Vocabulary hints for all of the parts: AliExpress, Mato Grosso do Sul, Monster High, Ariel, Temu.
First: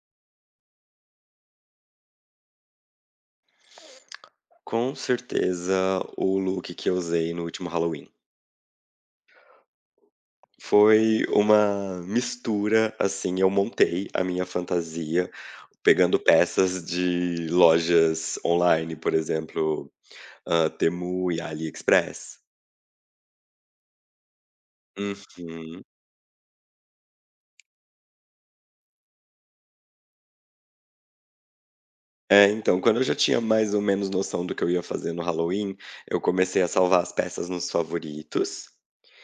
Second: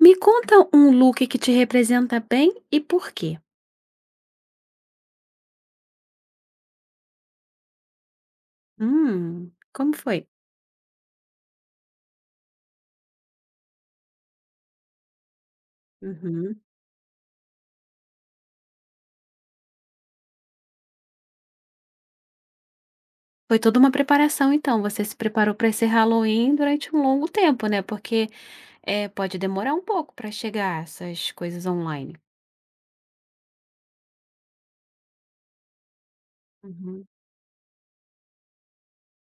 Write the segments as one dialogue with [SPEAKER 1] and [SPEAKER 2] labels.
[SPEAKER 1] Me conta um look que te representa bem e por quê?
[SPEAKER 2] Com certeza, o look que eu usei no último Halloween.
[SPEAKER 1] Como foi?
[SPEAKER 2] Foi uma mistura, assim, eu montei a minha fantasia pegando
[SPEAKER 1] Uhum.
[SPEAKER 2] peças de lojas online, por exemplo, Temu e AliExpress.
[SPEAKER 1] Foi toda uma preparação, então. Você se preparou para
[SPEAKER 2] Uhum.
[SPEAKER 1] esse Halloween durante um longo tempo, né? Porque pode demorar um pouco para chegar essas coisas online.
[SPEAKER 2] É, então, quando eu já tinha mais ou menos noção do que eu ia fazer no Halloween, eu comecei a salvar
[SPEAKER 1] Uhum,
[SPEAKER 2] as peças nos favoritos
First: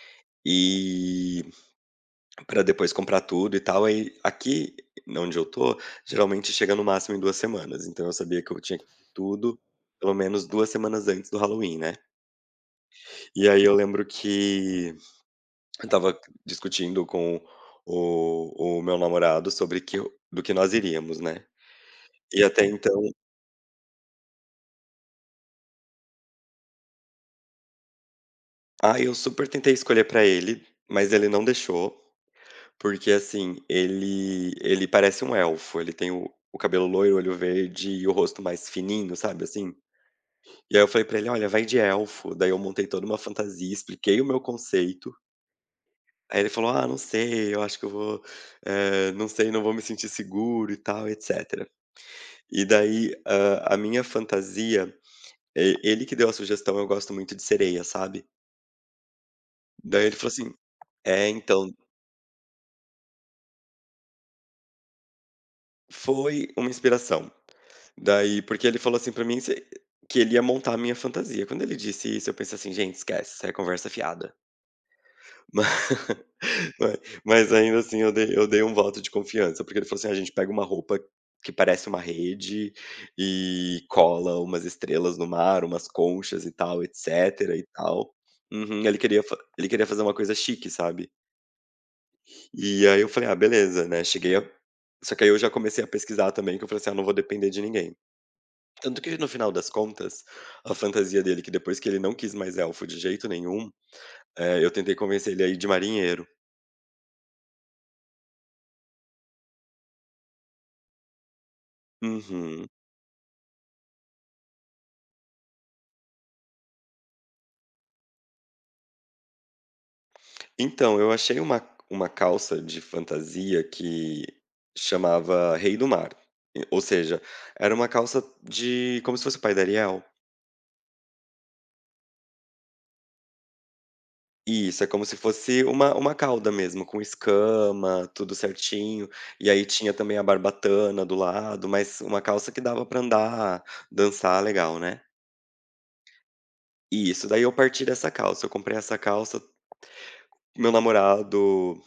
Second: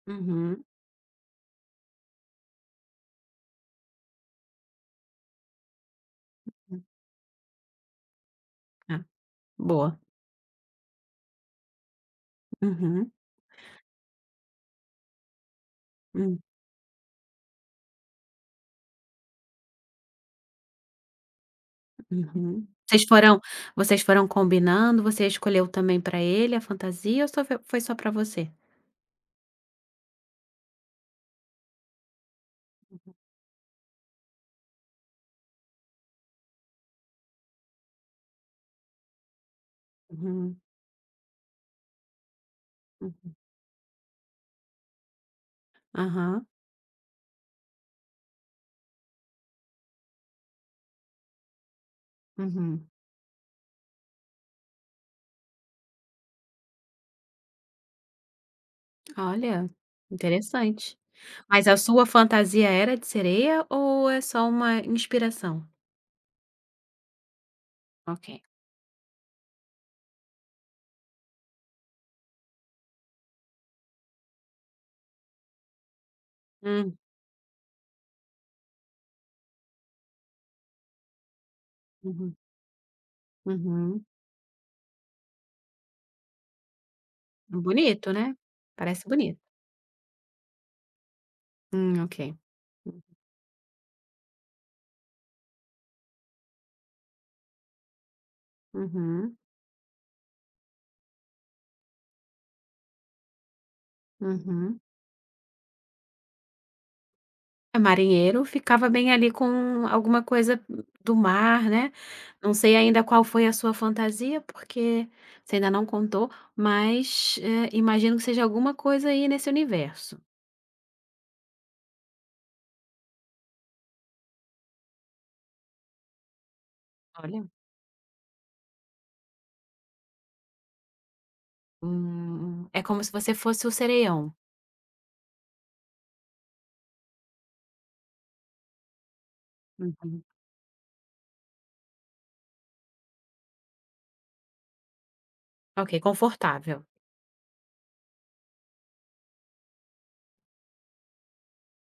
[SPEAKER 1] uhum.
[SPEAKER 2] e pra depois comprar tudo e tal. Aí aqui onde eu tô, geralmente chega
[SPEAKER 1] Hum,
[SPEAKER 2] no máximo em 2 semanas, então eu sabia que eu tinha que
[SPEAKER 1] ah,
[SPEAKER 2] comprar tudo
[SPEAKER 1] boa.
[SPEAKER 2] pelo menos 2 semanas antes do Halloween, né.
[SPEAKER 1] Uhum,
[SPEAKER 2] E aí eu lembro que eu estava
[SPEAKER 1] hum,
[SPEAKER 2] discutindo com o meu namorado sobre que eu do que nós iríamos, né. E até
[SPEAKER 1] uhum.
[SPEAKER 2] então
[SPEAKER 1] Vocês foram combinando? Você escolheu também para ele a fantasia ou só foi só para você?
[SPEAKER 2] eu super tentei escolher pra ele, mas ele não deixou, porque assim, ele parece um elfo, ele tem o cabelo loiro, olho verde e o rosto mais fininho, sabe, assim?
[SPEAKER 1] Uhum,
[SPEAKER 2] E aí eu falei pra ele: "Olha, vai de elfo". Daí eu montei toda uma
[SPEAKER 1] hum,
[SPEAKER 2] fantasia, expliquei o meu conceito. Aí
[SPEAKER 1] aham.
[SPEAKER 2] ele falou: "Ah, não sei, eu acho que eu vou, não sei, não vou me sentir seguro e tal, etcétera". E
[SPEAKER 1] Uhum.
[SPEAKER 2] daí, a minha fantasia, e ele que deu a sugestão. Eu gosto muito de sereia, sabe.
[SPEAKER 1] Olha,
[SPEAKER 2] Daí ele falou assim:
[SPEAKER 1] interessante.
[SPEAKER 2] "É,
[SPEAKER 1] Mas
[SPEAKER 2] então,
[SPEAKER 1] a sua fantasia era de sereia ou é só uma inspiração?
[SPEAKER 2] foi uma inspiração".
[SPEAKER 1] Ok.
[SPEAKER 2] Daí porque ele falou assim pra mim se que ele ia montar a minha fantasia. Quando ele disse isso, eu pensei assim: "Gente, esquece, isso é conversa fiada".
[SPEAKER 1] Hum,
[SPEAKER 2] Foi. Mas ainda assim eu dei um voto de confiança, porque ele falou assim: "A gente pega uma roupa que parece uma
[SPEAKER 1] uhum,
[SPEAKER 2] rede e
[SPEAKER 1] uhum.
[SPEAKER 2] cola umas estrelas no mar, umas conchas e tal, etcétera e
[SPEAKER 1] Bonito,
[SPEAKER 2] tal".
[SPEAKER 1] né?
[SPEAKER 2] Uhum. Ele
[SPEAKER 1] Parece
[SPEAKER 2] queria fa
[SPEAKER 1] bonito.
[SPEAKER 2] ele queria fazer uma coisa chique, sabe.
[SPEAKER 1] Ok.
[SPEAKER 2] E aí eu falei: "Ah, beleza", né, cheguei a só que aí eu já comecei a pesquisar também, que eu falei assim: "Ah, não vou depender de ninguém". Tanto que no
[SPEAKER 1] Uhum,
[SPEAKER 2] final das contas, a fantasia dele, que depois que ele não quis mais elfo de jeito nenhum, eu
[SPEAKER 1] uhum.
[SPEAKER 2] tentei convencer ele a ir de marinheiro.
[SPEAKER 1] É marinheiro, ficava bem ali com alguma coisa do mar, né? Não
[SPEAKER 2] Uhum.
[SPEAKER 1] sei ainda qual foi a sua fantasia, porque você ainda não contou, mas imagino que seja alguma coisa aí nesse universo.
[SPEAKER 2] Então, eu achei uma calça de fantasia que chamava Rei do Mar, e ou seja,
[SPEAKER 1] Olha.
[SPEAKER 2] era uma calça de como se fosse o pai da Ariel.
[SPEAKER 1] É como se você fosse o sereião.
[SPEAKER 2] Isso, é como se fosse uma cauda mesmo, com escama, tudo certinho, e aí tinha também a
[SPEAKER 1] Uhum.
[SPEAKER 2] barbatana do lado, mas uma calça que dava pra andar, dançar legal, né.
[SPEAKER 1] Ok, confortável.
[SPEAKER 2] E isso, daí eu parti dessa calça, eu comprei essa calça. Meu namorado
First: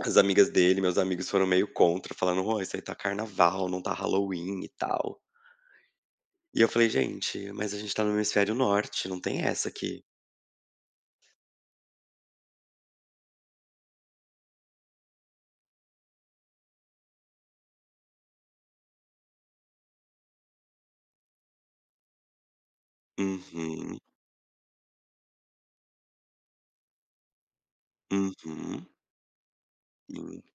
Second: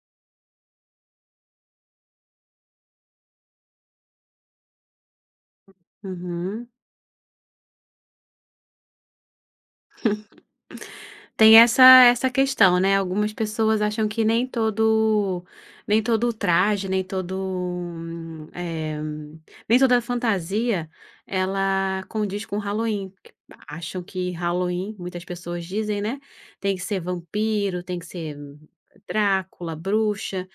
[SPEAKER 2] As amigas dele, meus amigos foram meio contra, falando: "Ô, isso aí tá carnaval, não tá Halloween e tal". E
[SPEAKER 1] Uhum.
[SPEAKER 2] eu falei: "Gente, mas a gente tá no hemisfério norte, não tem essa aqui".
[SPEAKER 1] Tem essa questão, né, algumas pessoas acham que nem todo traje, nem todo, nem toda fantasia, ela condiz com Halloween, porque
[SPEAKER 2] Uhum,
[SPEAKER 1] acham que Halloween, muitas pessoas dizem, né, tem que ser vampiro, tem que ser
[SPEAKER 2] uhum,
[SPEAKER 1] Drácula,
[SPEAKER 2] sim,
[SPEAKER 1] bruxa.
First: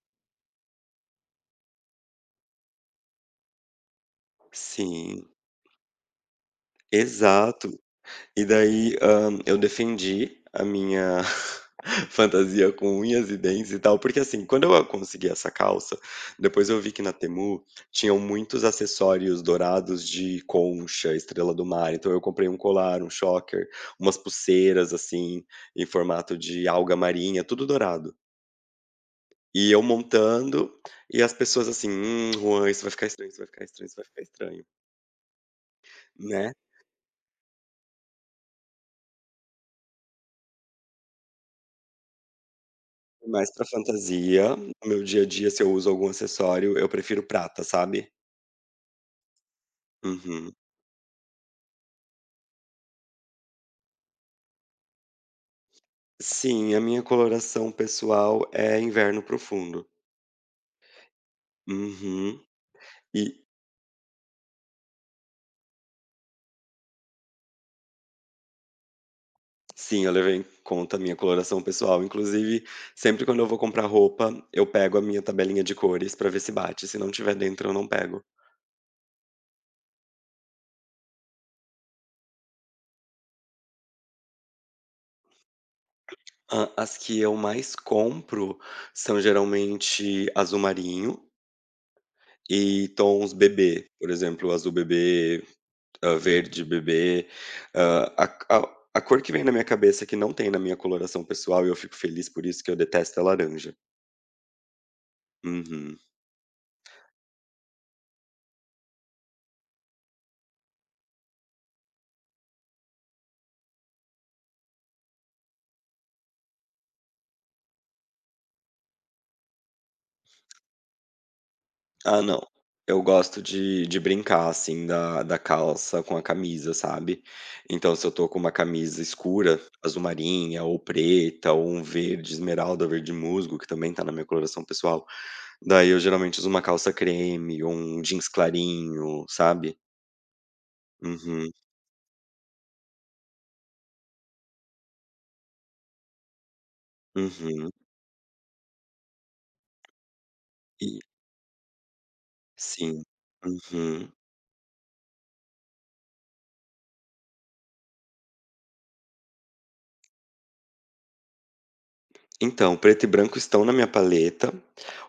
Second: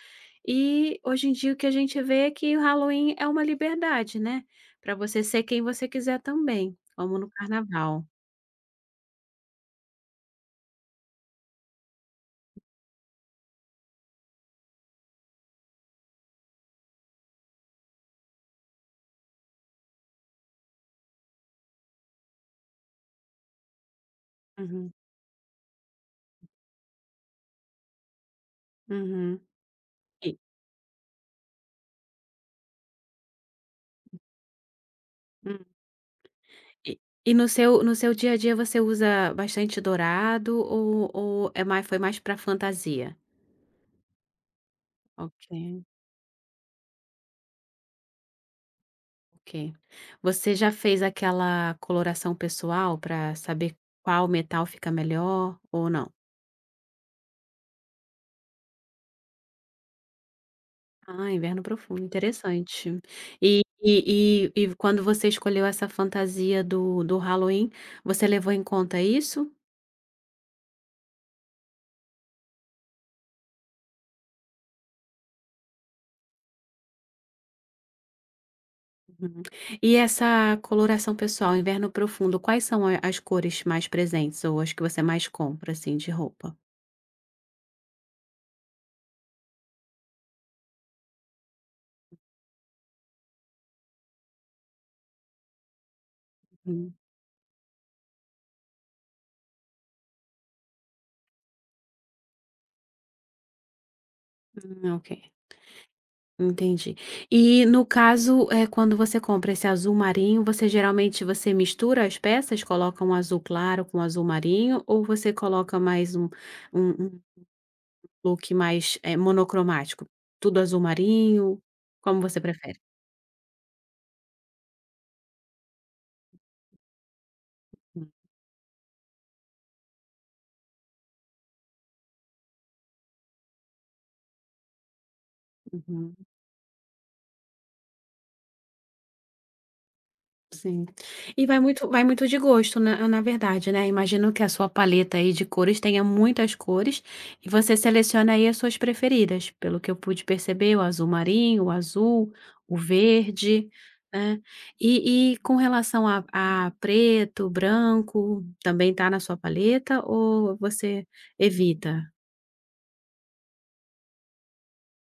[SPEAKER 1] E hoje em dia o que a gente vê é que o Halloween é uma liberdade, né, para você
[SPEAKER 2] sim,
[SPEAKER 1] ser quem você quiser também, como no
[SPEAKER 2] exato.
[SPEAKER 1] carnaval.
[SPEAKER 2] E daí, eu defendi a minha fantasia com unhas e dentes e tal, porque, assim, quando eu consegui essa calça, depois eu vi que na Temu tinham muitos acessórios dourados de concha, estrela do mar, então eu comprei um colar, um choker, umas
[SPEAKER 1] Uhum,
[SPEAKER 2] pulseiras, assim, em formato de alga marinha, tudo dourado.
[SPEAKER 1] uhum.
[SPEAKER 2] E eu
[SPEAKER 1] E
[SPEAKER 2] montando, e as pessoas assim: Juan, isso vai ficar estranho, isso vai ficar estranho, isso vai ficar estranho", né.
[SPEAKER 1] E e no seu dia a dia você usa bastante dourado ou é mais foi mais para fantasia?
[SPEAKER 2] Mais pra fantasia. No meu dia a
[SPEAKER 1] Ok,
[SPEAKER 2] dia, se eu uso algum acessório, eu prefiro prata, sabe?
[SPEAKER 1] ok. Você
[SPEAKER 2] Uhum.
[SPEAKER 1] já fez aquela coloração pessoal para saber qual metal fica melhor ou não?
[SPEAKER 2] Sim, a minha coloração pessoal é inverno profundo.
[SPEAKER 1] Ah, inverno profundo,
[SPEAKER 2] Uhum.
[SPEAKER 1] interessante.
[SPEAKER 2] E
[SPEAKER 1] E quando você escolheu essa fantasia do Halloween, você levou em conta isso?
[SPEAKER 2] sim, eu levei em conta a minha coloração pessoal. Inclusive, sempre quando eu vou comprar roupa, eu pego a minha tabelinha de cores pra ver se bate. Se não tiver dentro, eu não pego.
[SPEAKER 1] Uhum. E essa coloração pessoal, inverno profundo, quais são a- as cores mais presentes ou as que você mais compra, assim, de roupa?
[SPEAKER 2] Ah, as que eu mais compro são geralmente azul marinho e tons bebê. Por exemplo, azul bebê, verde,
[SPEAKER 1] Hum,
[SPEAKER 2] bebê, a cor que vem na minha cabeça que não tem na minha coloração pessoal e eu fico feliz por isso, que eu detesto é laranja.
[SPEAKER 1] ok,
[SPEAKER 2] Uhum.
[SPEAKER 1] entendi. E no caso, é, quando você compra esse azul marinho, você geralmente você mistura as peças, coloca um azul claro com azul marinho, ou você coloca mais um, um, um look monocromático? Tudo azul marinho? Como
[SPEAKER 2] Ah,
[SPEAKER 1] você
[SPEAKER 2] não.
[SPEAKER 1] prefere?
[SPEAKER 2] Eu gosto de brincar, assim, da calça com a camisa, sabe. Então se eu tô com uma camisa escura, azul marinha ou preta ou um verde esmeralda, verde musgo, que também tá na minha coloração pessoal, daí eu
[SPEAKER 1] Uhum.
[SPEAKER 2] geralmente uso uma calça creme ou um jeans clarinho, sabe.
[SPEAKER 1] Sim. E
[SPEAKER 2] Uhum,
[SPEAKER 1] vai muito de gosto, na verdade, né. Imagino que a sua paleta aí de cores tenha muitas cores, e
[SPEAKER 2] uhum.
[SPEAKER 1] você seleciona aí as suas preferidas, pelo que eu pude perceber, o
[SPEAKER 2] E
[SPEAKER 1] azul marinho, o azul, o
[SPEAKER 2] sim.
[SPEAKER 1] verde,
[SPEAKER 2] Uhum.
[SPEAKER 1] né. E com relação a preto, branco, também tá na sua paleta ou você evita?
[SPEAKER 2] Então, preto e branco estão na minha paleta.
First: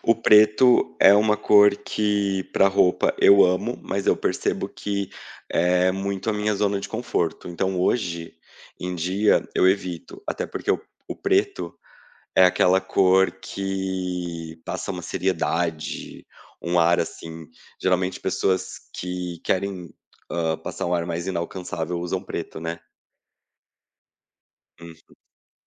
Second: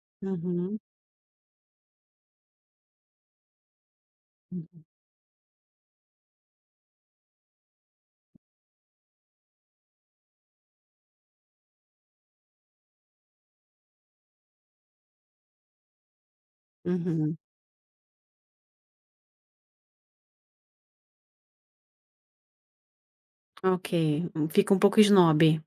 [SPEAKER 2] O
[SPEAKER 1] Uhum.
[SPEAKER 2] preto é uma cor que, para roupa, eu amo, mas eu percebo que é muito a minha zona de conforto. Então, hoje em dia, eu evito, até porque o preto é aquela cor que passa uma seriedade, um ar
[SPEAKER 1] Uhum.
[SPEAKER 2] assim. Geralmente, pessoas que querem passar um ar mais inalcançável usam preto, né?
[SPEAKER 1] Ok. Fica um pouco snob.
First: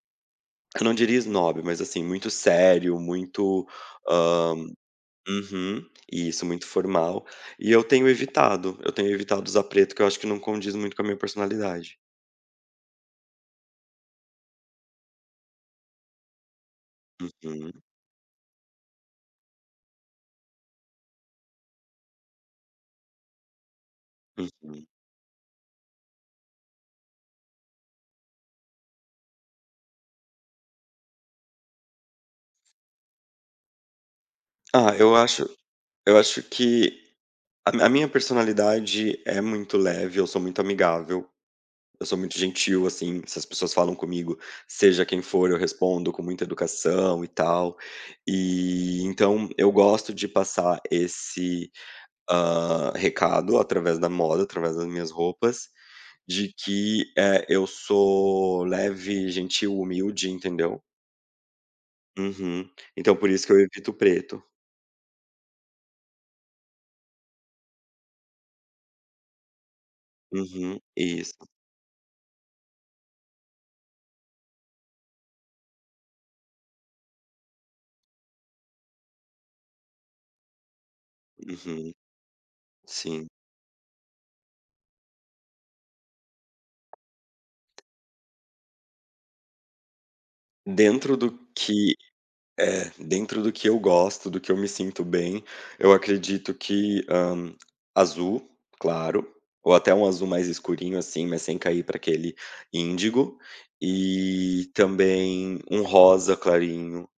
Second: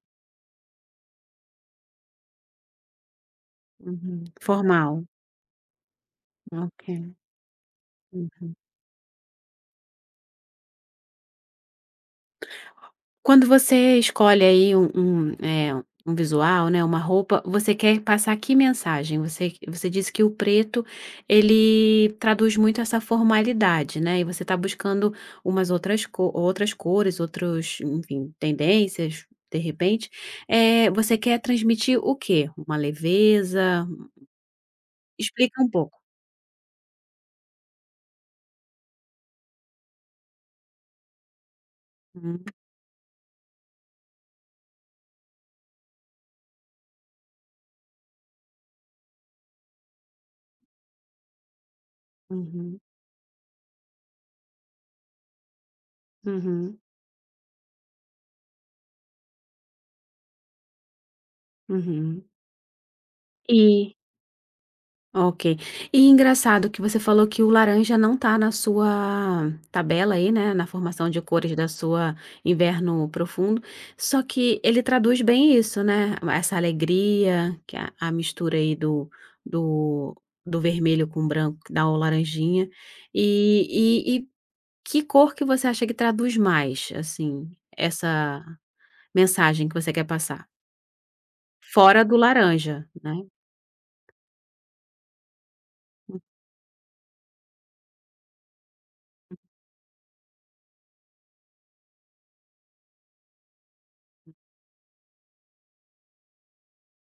[SPEAKER 2] Eu não diria snob, mas assim, muito sério, muito,
[SPEAKER 1] Uhum.
[SPEAKER 2] hã
[SPEAKER 1] Formal.
[SPEAKER 2] uhum, isso, muito
[SPEAKER 1] Ok.
[SPEAKER 2] formal. E eu tenho evitado usar preto, que eu acho que não condiz muito com a minha personalidade.
[SPEAKER 1] Quando você escolhe aí um um visual, né, uma roupa, você
[SPEAKER 2] Uhum,
[SPEAKER 1] quer passar que mensagem? Você disse que o preto ele traduz muito essa formalidade, né, e você está
[SPEAKER 2] uhum.
[SPEAKER 1] buscando umas outras co outras cores, outros, enfim, tendências, de repente. É, você quer transmitir o quê? Uma leveza?
[SPEAKER 2] Ah, eu acho
[SPEAKER 1] Explica um pouco.
[SPEAKER 2] eu acho que a minha personalidade é muito leve, eu sou muito amigável, eu sou muito
[SPEAKER 1] Hum,
[SPEAKER 2] gentil, assim, se as pessoas falam comigo, seja quem for, eu respondo com muita educação e tal. E então eu gosto de passar esse
[SPEAKER 1] uhum,
[SPEAKER 2] Recado através da moda, através das minhas roupas, de
[SPEAKER 1] uhum,
[SPEAKER 2] que, eu sou leve, gentil, humilde, entendeu?
[SPEAKER 1] uhum.
[SPEAKER 2] Uhum. Então por isso que eu evito
[SPEAKER 1] E
[SPEAKER 2] preto.
[SPEAKER 1] ok. E engraçado que você falou que o laranja não tá na sua tabela aí, né, na
[SPEAKER 2] Uhum,
[SPEAKER 1] formação de
[SPEAKER 2] isso.
[SPEAKER 1] cores da sua Inverno Profundo, só que ele traduz bem isso, né, essa alegria, que a mistura aí do, do, do vermelho com branco que dá
[SPEAKER 2] Uhum,
[SPEAKER 1] o laranjinha.
[SPEAKER 2] sim.
[SPEAKER 1] E que cor que você acha que traduz mais, assim, essa mensagem que você quer passar?
[SPEAKER 2] Dentro do que
[SPEAKER 1] Fora do laranja,
[SPEAKER 2] É,
[SPEAKER 1] né?
[SPEAKER 2] dentro do que eu gosto, do que eu me sinto bem, eu acredito que, azul, claro, ou até um azul mais escurinho, assim, mas sem cair para aquele índigo, e também um rosa clarinho,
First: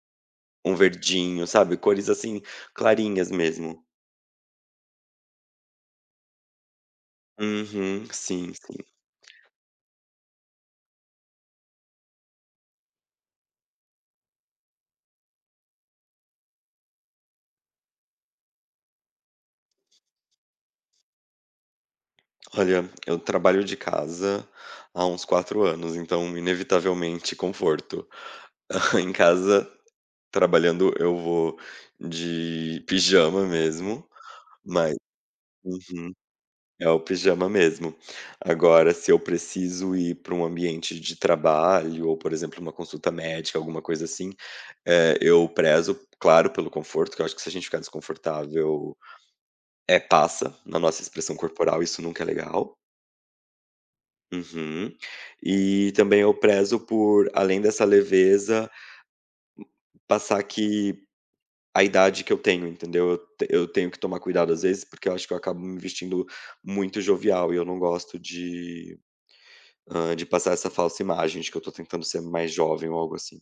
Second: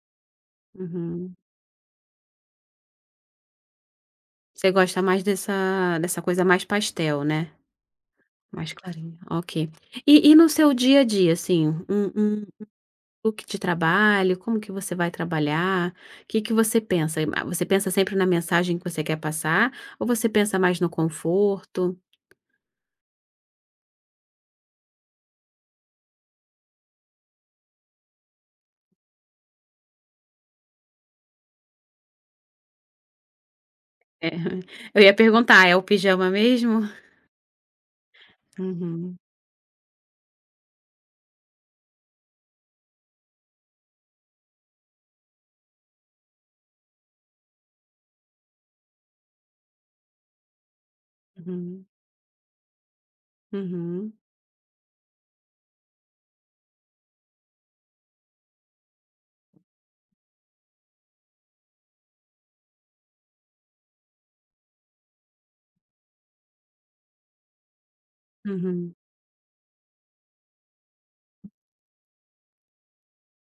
[SPEAKER 2] um
[SPEAKER 1] Uhum.
[SPEAKER 2] verdinho, sabe, cores, assim, clarinhas mesmo.
[SPEAKER 1] Você gosta mais dessa coisa mais pastel, né,
[SPEAKER 2] Uhum, sim,
[SPEAKER 1] mais
[SPEAKER 2] sim.
[SPEAKER 1] clarinha, ok. E no seu dia a dia, assim, um um look de trabalho, como que você vai trabalhar. O que que você pensa? Ah, você pensa sempre na mensagem que você quer passar ou você pensa mais no conforto?
[SPEAKER 2] Olha, eu trabalho de casa há uns 4 anos, então inevitavelmente conforto. Em casa trabalhando eu vou de pijama mesmo,
[SPEAKER 1] É,
[SPEAKER 2] mas
[SPEAKER 1] eu ia perguntar, é o
[SPEAKER 2] uhum,
[SPEAKER 1] pijama mesmo?
[SPEAKER 2] é o pijama mesmo. Agora, se
[SPEAKER 1] Uhum,
[SPEAKER 2] eu preciso ir para um ambiente de trabalho ou, por exemplo, uma consulta médica, alguma coisa assim, eu prezo, claro, pelo conforto, que eu acho que se a gente ficar desconfortável, é passa na nossa expressão corporal,
[SPEAKER 1] uhum,
[SPEAKER 2] isso nunca é legal.
[SPEAKER 1] uhum,
[SPEAKER 2] Uhum. E também eu prezo por, além dessa leveza, passar que a idade que eu tenho, entendeu? Eu tenho que tomar cuidado, às vezes, porque eu acho que eu acabo me vestindo muito jovial e eu não gosto
[SPEAKER 1] uhum.
[SPEAKER 2] de passar essa falsa imagem de que eu tô tentando ser mais jovem ou algo assim.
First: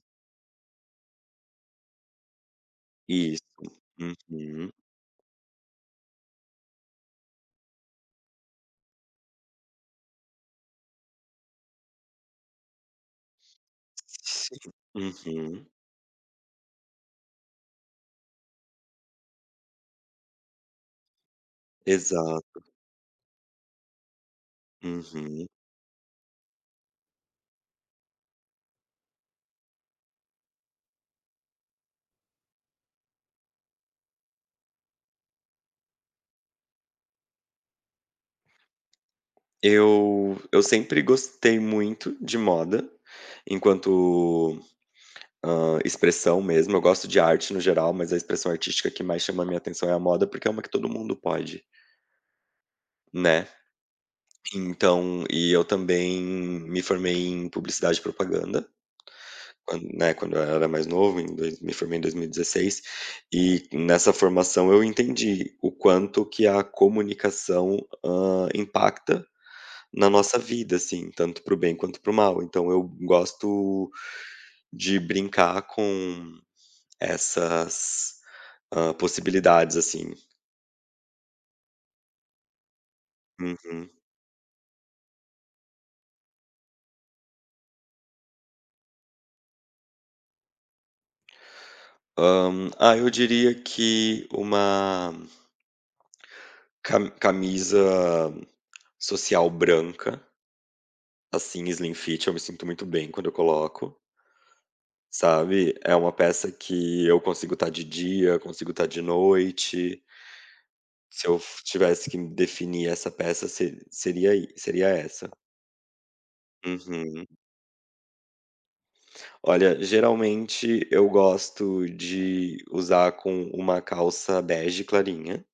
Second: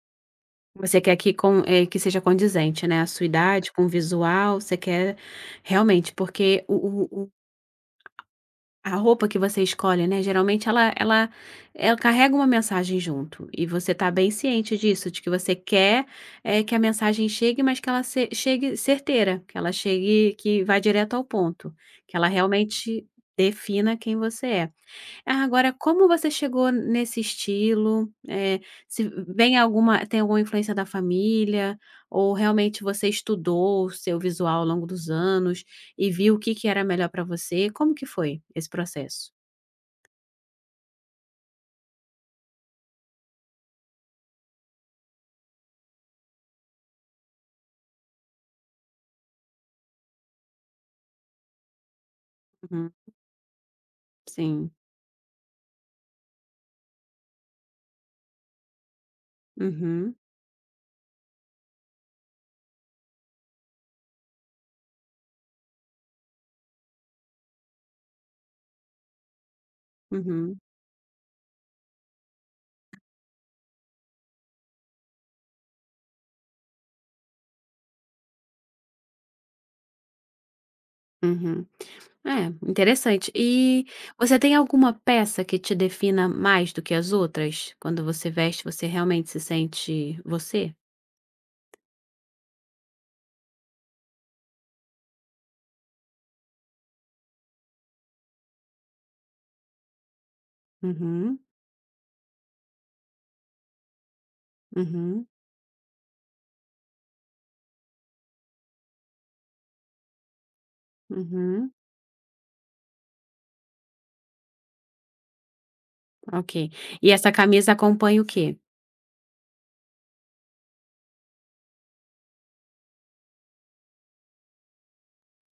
[SPEAKER 1] Você quer que que seja condizente, né, a sua
[SPEAKER 2] Isso.
[SPEAKER 1] idade com o visual,
[SPEAKER 2] Uhum.
[SPEAKER 1] você quer realmente, porque o a roupa que você escolhe, né, geralmente ela carrega uma mensagem junto, e você tá bem
[SPEAKER 2] Sim.
[SPEAKER 1] ciente disso, de que você
[SPEAKER 2] Uhum.
[SPEAKER 1] quer, que a mensagem chegue, mas que ela se chegue certeira, que ela chegue que vá direto ao ponto, que ela
[SPEAKER 2] Exato.
[SPEAKER 1] realmente defina quem você é. Ah,
[SPEAKER 2] Uhum.
[SPEAKER 1] agora como você chegou nesse estilo? Se vem alguma tem alguma influência da família, ou realmente você estudou o seu visual ao longo dos anos e viu o que que era melhor para você? Como que foi esse processo?
[SPEAKER 2] Eu sempre gostei muito de moda, enquanto, expressão mesmo. Eu gosto de arte no geral, mas a expressão artística que mais chama a minha atenção é a moda, porque é uma que todo mundo pode,
[SPEAKER 1] Uhum,
[SPEAKER 2] né?
[SPEAKER 1] sim.
[SPEAKER 2] Então e eu também me formei em publicidade e propaganda, quando
[SPEAKER 1] Uhum,
[SPEAKER 2] né, quando eu era mais novo, em dois me formei em 2016, e dezesseis, e nessa formação eu entendi o quanto que a comunicação, impacta na nossa
[SPEAKER 1] uhum,
[SPEAKER 2] vida, assim, tanto para o bem quanto para o mal. Então eu gosto de brincar com essas, possibilidades, assim.
[SPEAKER 1] uhum. É, interessante. E
[SPEAKER 2] Uhum.
[SPEAKER 1] você tem alguma peça que te defina mais do que as outras? Quando você veste, você realmente se sente você?
[SPEAKER 2] Eu diria que uma ca camisa social branca,
[SPEAKER 1] Uhum,
[SPEAKER 2] assim, slim fit, eu me sinto muito bem quando eu coloco,
[SPEAKER 1] uhum,
[SPEAKER 2] sabe. É uma peça que eu consigo estar de dia, consigo estar de noite. Se eu f
[SPEAKER 1] uhum.
[SPEAKER 2] tivesse que definir essa peça, se seria i seria essa.
[SPEAKER 1] Ok. E
[SPEAKER 2] Uhum.
[SPEAKER 1] essa camisa acompanha o quê?
[SPEAKER 2] Olha, geralmente eu gosto de usar com uma calça bege clarinha.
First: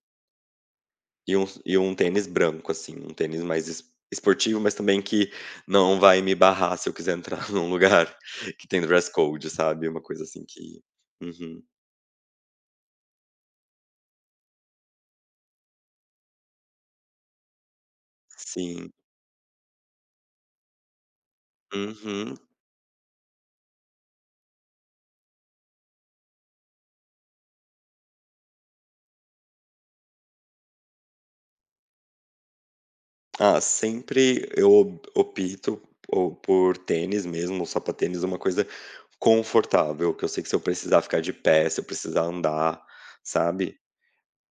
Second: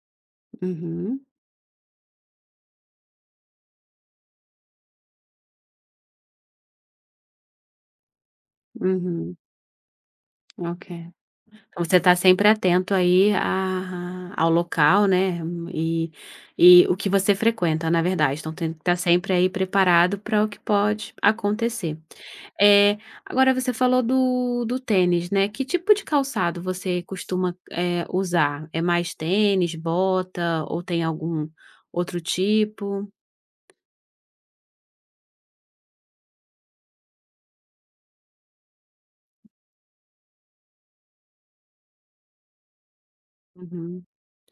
[SPEAKER 1] Uhum,
[SPEAKER 2] E um tênis branco, assim, um tênis mais es esportivo, mas também que não vai me barrar se eu quiser entrar num lugar que tem dress
[SPEAKER 1] uhum,
[SPEAKER 2] code, sabe, uma coisa assim que
[SPEAKER 1] ok.
[SPEAKER 2] uhum.
[SPEAKER 1] Então você está sempre atento aí a ao local, né, e o que você frequenta, na verdade, então tem que
[SPEAKER 2] Sim.
[SPEAKER 1] estar sempre aí preparado para o que pode acontecer.
[SPEAKER 2] Uhum.
[SPEAKER 1] É. Agora você falou do tênis, né, que tipo de calçado você costuma, usar? É mais tênis, bota ou tem algum outro tipo?
[SPEAKER 2] Ah, sempre eu op opto ou por tênis mesmo, ou sapatênis, uma coisa confortável, que eu sei que se eu precisar ficar de pé, se eu precisar andar, sabe.
[SPEAKER 1] Uhum,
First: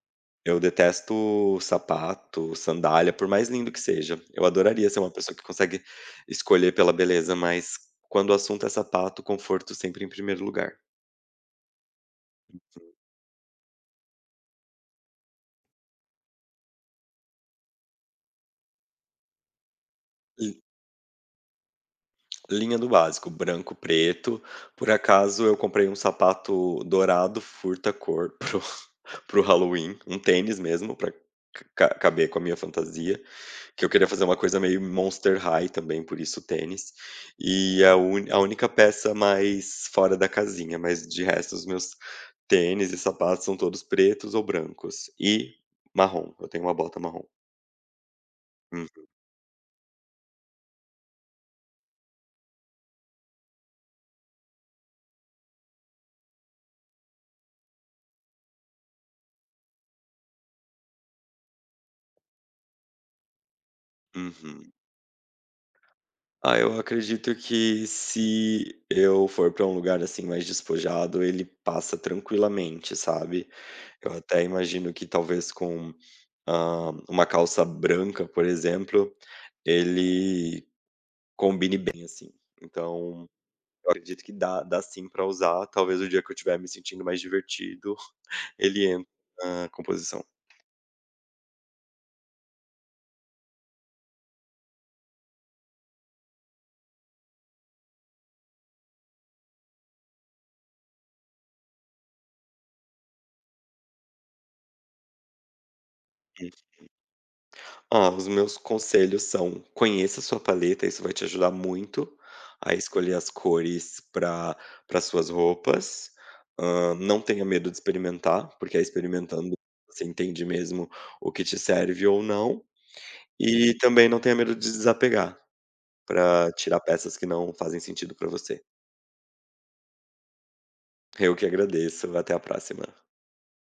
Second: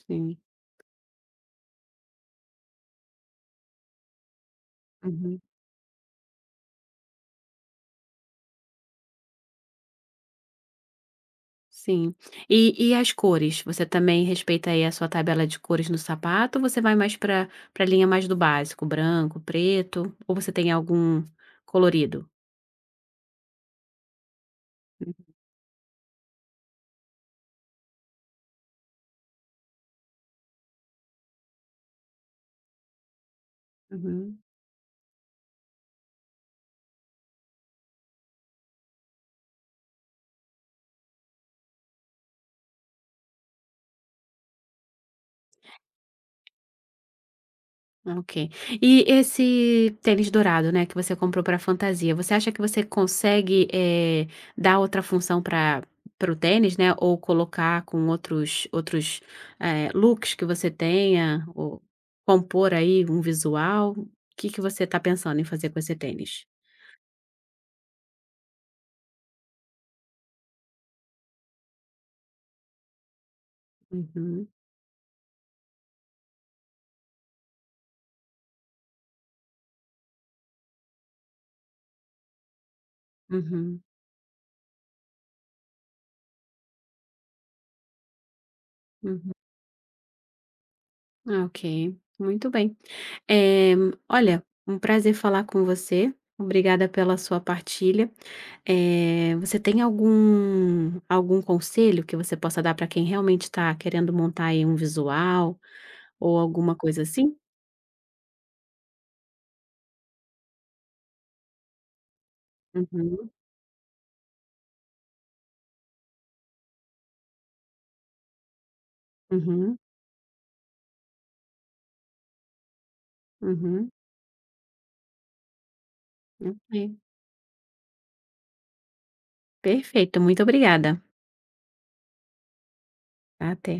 [SPEAKER 1] sim.
[SPEAKER 2] Eu detesto sapato, sandália, por mais lindo que seja. Eu adoraria ser uma pessoa
[SPEAKER 1] Uhum.
[SPEAKER 2] que consegue escolher pela beleza, mas quando o assunto é sapato, conforto sempre em primeiro lugar.
[SPEAKER 1] Sim. E as cores? Você também respeita aí a sua tabela de cores no sapato ou você vai mais para para a linha mais do básico, branco, preto, ou você
[SPEAKER 2] Li-
[SPEAKER 1] tem algum colorido?
[SPEAKER 2] Linha do básico, branco, preto. Por acaso eu comprei um sapato dourado, furta cor, pro Halloween, um tênis mesmo, pra caber com a minha fantasia. Que eu queria fazer uma
[SPEAKER 1] Uhum.
[SPEAKER 2] coisa meio Monster High também, por isso tênis. E a única peça mais fora da casinha, mas de resto os meus tênis e sapatos são todos pretos ou brancos e marrom, eu tenho uma bota marrom.
[SPEAKER 1] Ok.
[SPEAKER 2] Hum,
[SPEAKER 1] E esse tênis dourado, né, que você comprou para fantasia, você acha que você consegue, dar outra função para para o tênis, né, ou colocar com outros looks que você tenha, ou compor aí um visual? O que que
[SPEAKER 2] uhum.
[SPEAKER 1] você está pensando em fazer com esse tênis?
[SPEAKER 2] Ah, eu acredito que se eu for para um lugar, assim, mais despojado, ele passa tranquilamente, sabe. Eu até
[SPEAKER 1] Uhum,
[SPEAKER 2] imagino que talvez com, uma calça branca, por exemplo, ele combine bem, assim. Então,
[SPEAKER 1] uhum,
[SPEAKER 2] eu acredito que dá sim pra usar, talvez o dia que eu estiver me sentindo mais divertido, ele entra
[SPEAKER 1] uhum.
[SPEAKER 2] na composição.
[SPEAKER 1] Ah, ok, muito bem. Eh, Olha, um prazer falar com você. Obrigada pela sua partilha. Você tem algum conselho que você possa dar para quem realmente está querendo montar aí um visual ou
[SPEAKER 2] Hum.
[SPEAKER 1] alguma coisa assim?
[SPEAKER 2] Ah, os meus conselhos são: conheça a sua paleta, isso vai te ajudar muito a escolher
[SPEAKER 1] Uhum,
[SPEAKER 2] as cores pra para suas roupas. Não tenha medo de experimentar, porque aí experimentando
[SPEAKER 1] uhum,
[SPEAKER 2] você entende mesmo o que te serve ou não. E
[SPEAKER 1] uhum.
[SPEAKER 2] também não tenha medo de desapegar, para tirar
[SPEAKER 1] Ok,
[SPEAKER 2] peças que não fazem sentido para você.
[SPEAKER 1] perfeito. Muito obrigada.
[SPEAKER 2] Eu que agradeço. Até a próxima.
[SPEAKER 1] Até.